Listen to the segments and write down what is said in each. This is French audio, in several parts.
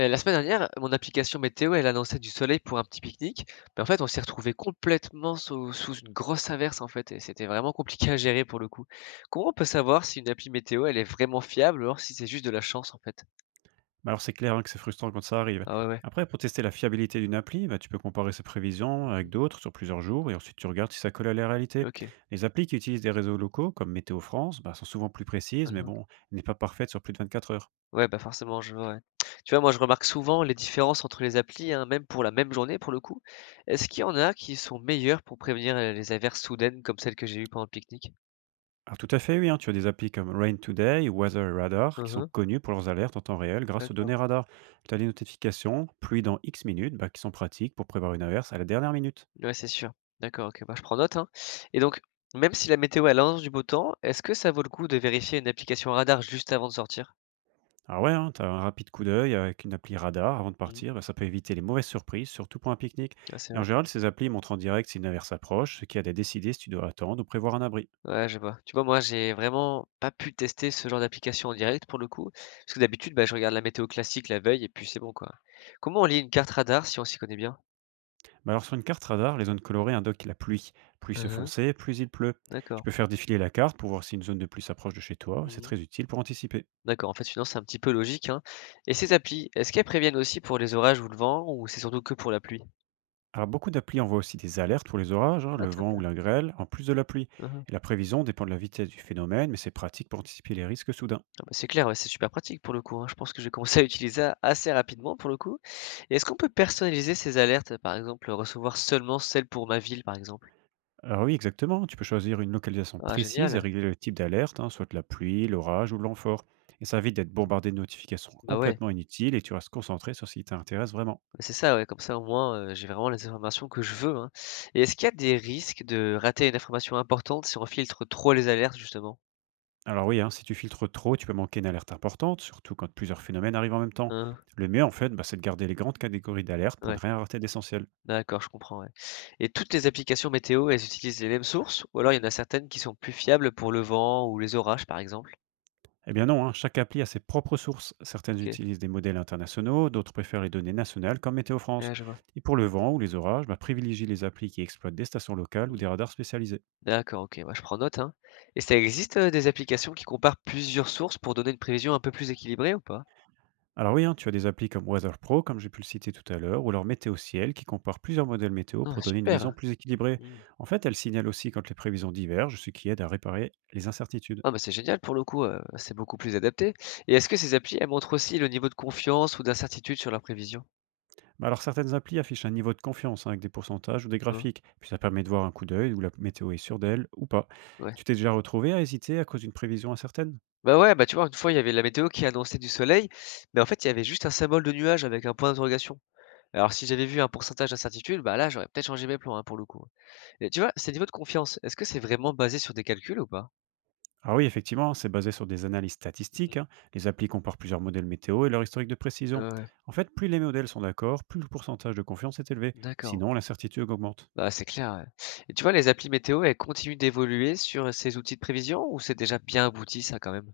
La semaine dernière, mon application météo, elle annonçait du soleil pour un petit pique-nique, mais en fait, on s'est retrouvé complètement sous une grosse averse, en fait, et c'était vraiment compliqué à gérer pour le coup. Comment on peut savoir si une appli météo, elle est vraiment fiable ou alors si c'est juste de la chance, en fait? Mais alors, c'est clair, hein, que c'est frustrant quand ça arrive. Ah ouais, ouais. Après, pour tester la fiabilité d'une appli, tu peux comparer ses prévisions Mmh. avec d'autres sur plusieurs jours et ensuite tu regardes si ça colle à la réalité. OK. Les applis qui utilisent des réseaux locaux comme Météo France sont souvent plus précises, Hein mais hein. bon, elles n'est pas parfaite sur plus de 24 heures. Ouais, bah, forcément, je vois, ouais. Tu vois, moi, je remarque souvent les différences entre les applis, hein, même pour la même journée, pour le coup. Est-ce qu'il y en a qui sont meilleures pour prévenir, les averses soudaines comme celle que j'ai eue pendant le pique-nique? Alors, tout à fait, oui, hein, tu as des applis comme Rain Today ou Weather Radar Hein qui sont hein. connues pour leurs alertes en temps réel grâce aux D'accord. données radar. Tu as des notifications, pluie dans X minutes, qui sont pratiques pour prévoir une averse à la dernière minute. Ouais, c'est sûr. D'accord, OK, bah, je prends note, hein, et donc, même si la météo, elle annonce du beau temps, est-ce que ça vaut le coup de vérifier une application radar juste avant de sortir? Ah ouais, hein, tu un rapide coup d'œil avec une appli radar avant de Mmh. partir, ça peut éviter les mauvaises surprises, surtout pour un pique-nique. Ouais, c'est Et en vrai. général, ces applis montrent en direct si une averse approche, ce qui aide à décider si tu dois attendre ou prévoir un abri. Ouais, je vois. Tu vois, moi, j'ai vraiment pas pu tester ce genre d'application en direct, pour le coup, parce que d'habitude, bah, je regarde la météo classique la veille et puis c'est bon, quoi. Comment on lit une carte radar si on s'y connaît bien? Alors sur une carte radar, les zones colorées indiquent la pluie. Plus Hein, c'est hein. foncé, plus il pleut. Tu D'accord. peux faire défiler la carte pour voir si une zone de pluie s'approche de chez toi, c'est Mmh. très utile pour anticiper. D'accord, en fait, sinon, c'est un petit peu logique, hein, et ces applis, est-ce qu'elles préviennent aussi pour les orages ou le vent ou c'est surtout que pour la pluie? Alors beaucoup d'applis envoient aussi des alertes pour les orages, hein, Ah le top. vent ou la grêle, en plus de la pluie. Hein hein. Et la prévision dépend de la vitesse du phénomène, mais c'est pratique pour anticiper les risques soudains. C'est clair, ouais, c'est super pratique pour le coup, hein. Je pense que j'ai commencé à utiliser ça assez rapidement pour le coup. Et est-ce qu'on peut personnaliser ces alertes? Par exemple, recevoir seulement celles pour ma ville, par exemple? Alors oui, exactement. Tu peux choisir une localisation Ah précise et génial! régler le type d'alerte, hein, soit la pluie, l'orage ou le vent fort. Et ça évite d'être bombardé de notifications Bah ouais, complètement inutiles et tu restes concentré sur ce qui t'intéresse vraiment. bah, c'est ça, ouais, comme ça au moins, j'ai vraiment les informations que je veux, hein. Et est-ce qu'il y a des risques de rater une information importante si on filtre trop les alertes justement? Alors oui, hein, si tu filtres trop, tu peux manquer une alerte importante, surtout quand plusieurs phénomènes arrivent en même temps. Hein, Le mieux, en fait, c'est de garder les grandes catégories d'alerte pour ouais, ne rien rater d'essentiel. d'accord, je comprends, ouais. Et toutes les applications météo, elles utilisent les mêmes sources? Ou alors il y en a certaines qui sont plus fiables pour le vent ou les orages, par exemple? Eh bien non, hein, chaque appli a ses propres sources. Certaines OK, utilisent des modèles internationaux, d'autres préfèrent les données nationales comme Météo France. ouais, je vois. Et pour le vent ou les orages, privilégie les applis qui exploitent des stations locales ou des radars spécialisés. D'accord, OK, moi je prends note, hein. Et ça existe, des applications qui comparent plusieurs sources pour donner une prévision un peu plus équilibrée ou pas? Alors oui, hein, tu as des applis comme Weather Pro, comme j'ai pu le citer tout à l'heure, ou alors Météo Ciel, qui compare plusieurs modèles météo pour Ah donner une super! vision plus équilibrée. Mmh. En fait, elle signale aussi quand les prévisions divergent, ce qui aide à réparer les incertitudes. Ah, bah, c'est génial pour le coup, c'est beaucoup plus adapté et est-ce que ces applis, elles montrent aussi le niveau de confiance ou d'incertitude sur leurs prévisions? Mais alors certaines applis affichent un niveau de confiance, hein, avec des pourcentages ou des Hein? graphiques, puis ça permet de voir un coup d'œil où la météo est sûre d'elle ou pas. Ouais. Tu t'es déjà retrouvé à hésiter à cause d'une prévision incertaine. Bah, ouais, bah, tu vois, une fois, il y avait la météo qui annonçait du soleil, mais en fait, il y avait juste un symbole de nuage avec un point d'interrogation. Alors si j'avais vu un pourcentage d'incertitude, bah, là, j'aurais peut-être changé mes plans, hein, pour le coup. Et tu vois, ces niveaux de confiance, est-ce que c'est vraiment basé sur des calculs ou pas? Alors oui, effectivement, c'est basé sur des analyses statistiques, Mmh. hein. Les applis comparent plusieurs modèles météo et leur historique de Ouais, précision. ouais, En fait, plus les modèles sont d'accord, plus le pourcentage de confiance est élevé. d'accord. Sinon, l'incertitude augmente. Bah, c'est clair, ouais. Et tu vois, les applis météo, elles continuent d'évoluer sur ces outils de prévision ou c'est déjà bien abouti ça quand même?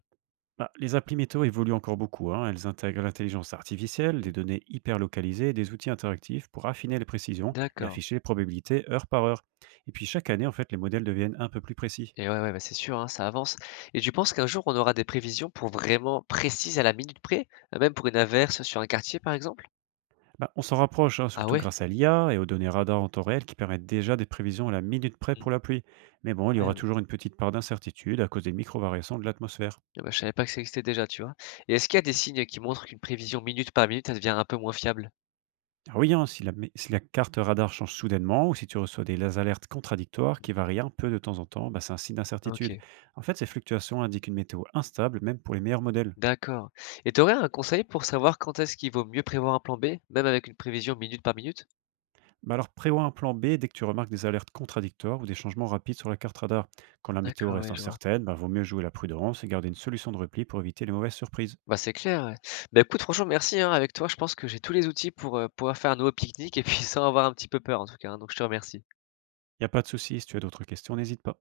Les applis météo évoluent encore beaucoup, hein. Elles intègrent l'intelligence artificielle, Mhm. des données hyper localisées et des outils interactifs pour affiner les précisions et D'accord. afficher les probabilités heure par heure. Et puis chaque année, en fait, les modèles deviennent un peu plus précis. Et ouais, ouais, bah, c'est sûr, hein, ça avance. Et tu penses qu'un jour on aura des prévisions pour vraiment précises à la minute près, même pour une averse sur un quartier par exemple? On s'en rapproche, hein, Ah surtout ouais? grâce à l'IA et aux données radar en temps réel qui permettent déjà des prévisions à la minute près Mhm. pour la pluie. Mais bon, il y aura Incroyable. toujours une petite part d'incertitude à cause des micro-variations de l'atmosphère. Ah bah, je savais pas que ça existait déjà, tu vois. Et est-ce qu'il y a des signes qui montrent qu'une prévision minute par minute, elle devient un peu moins fiable? Ah oui, hein, si, si la carte radar change soudainement ou si tu reçois des alertes contradictoires qui Mhm. varient un peu de temps en temps, c'est un signe Ok, d'incertitude. En fait, ces fluctuations indiquent une météo instable, même pour les meilleurs modèles. d'accord. Et tu aurais un conseil pour savoir quand est-ce qu'il vaut mieux prévoir un plan B, même avec une prévision minute par minute? Alors prévois un plan B dès que tu remarques des alertes contradictoires ou des changements rapides sur la carte radar. Quand la météo D'accord, reste ouais, je vois. incertaine, vaut mieux jouer la prudence et garder une solution de repli pour éviter les mauvaises surprises. Bah, c'est clair, ouais. Bah, écoute, franchement, merci, hein. Avec toi, je pense que j'ai tous les outils pour, pouvoir faire un nouveau pique-nique et puis sans avoir un petit peu peur, en tout cas, hein, donc je te remercie. Il y a pas de souci, si tu as d'autres questions, n'hésite pas.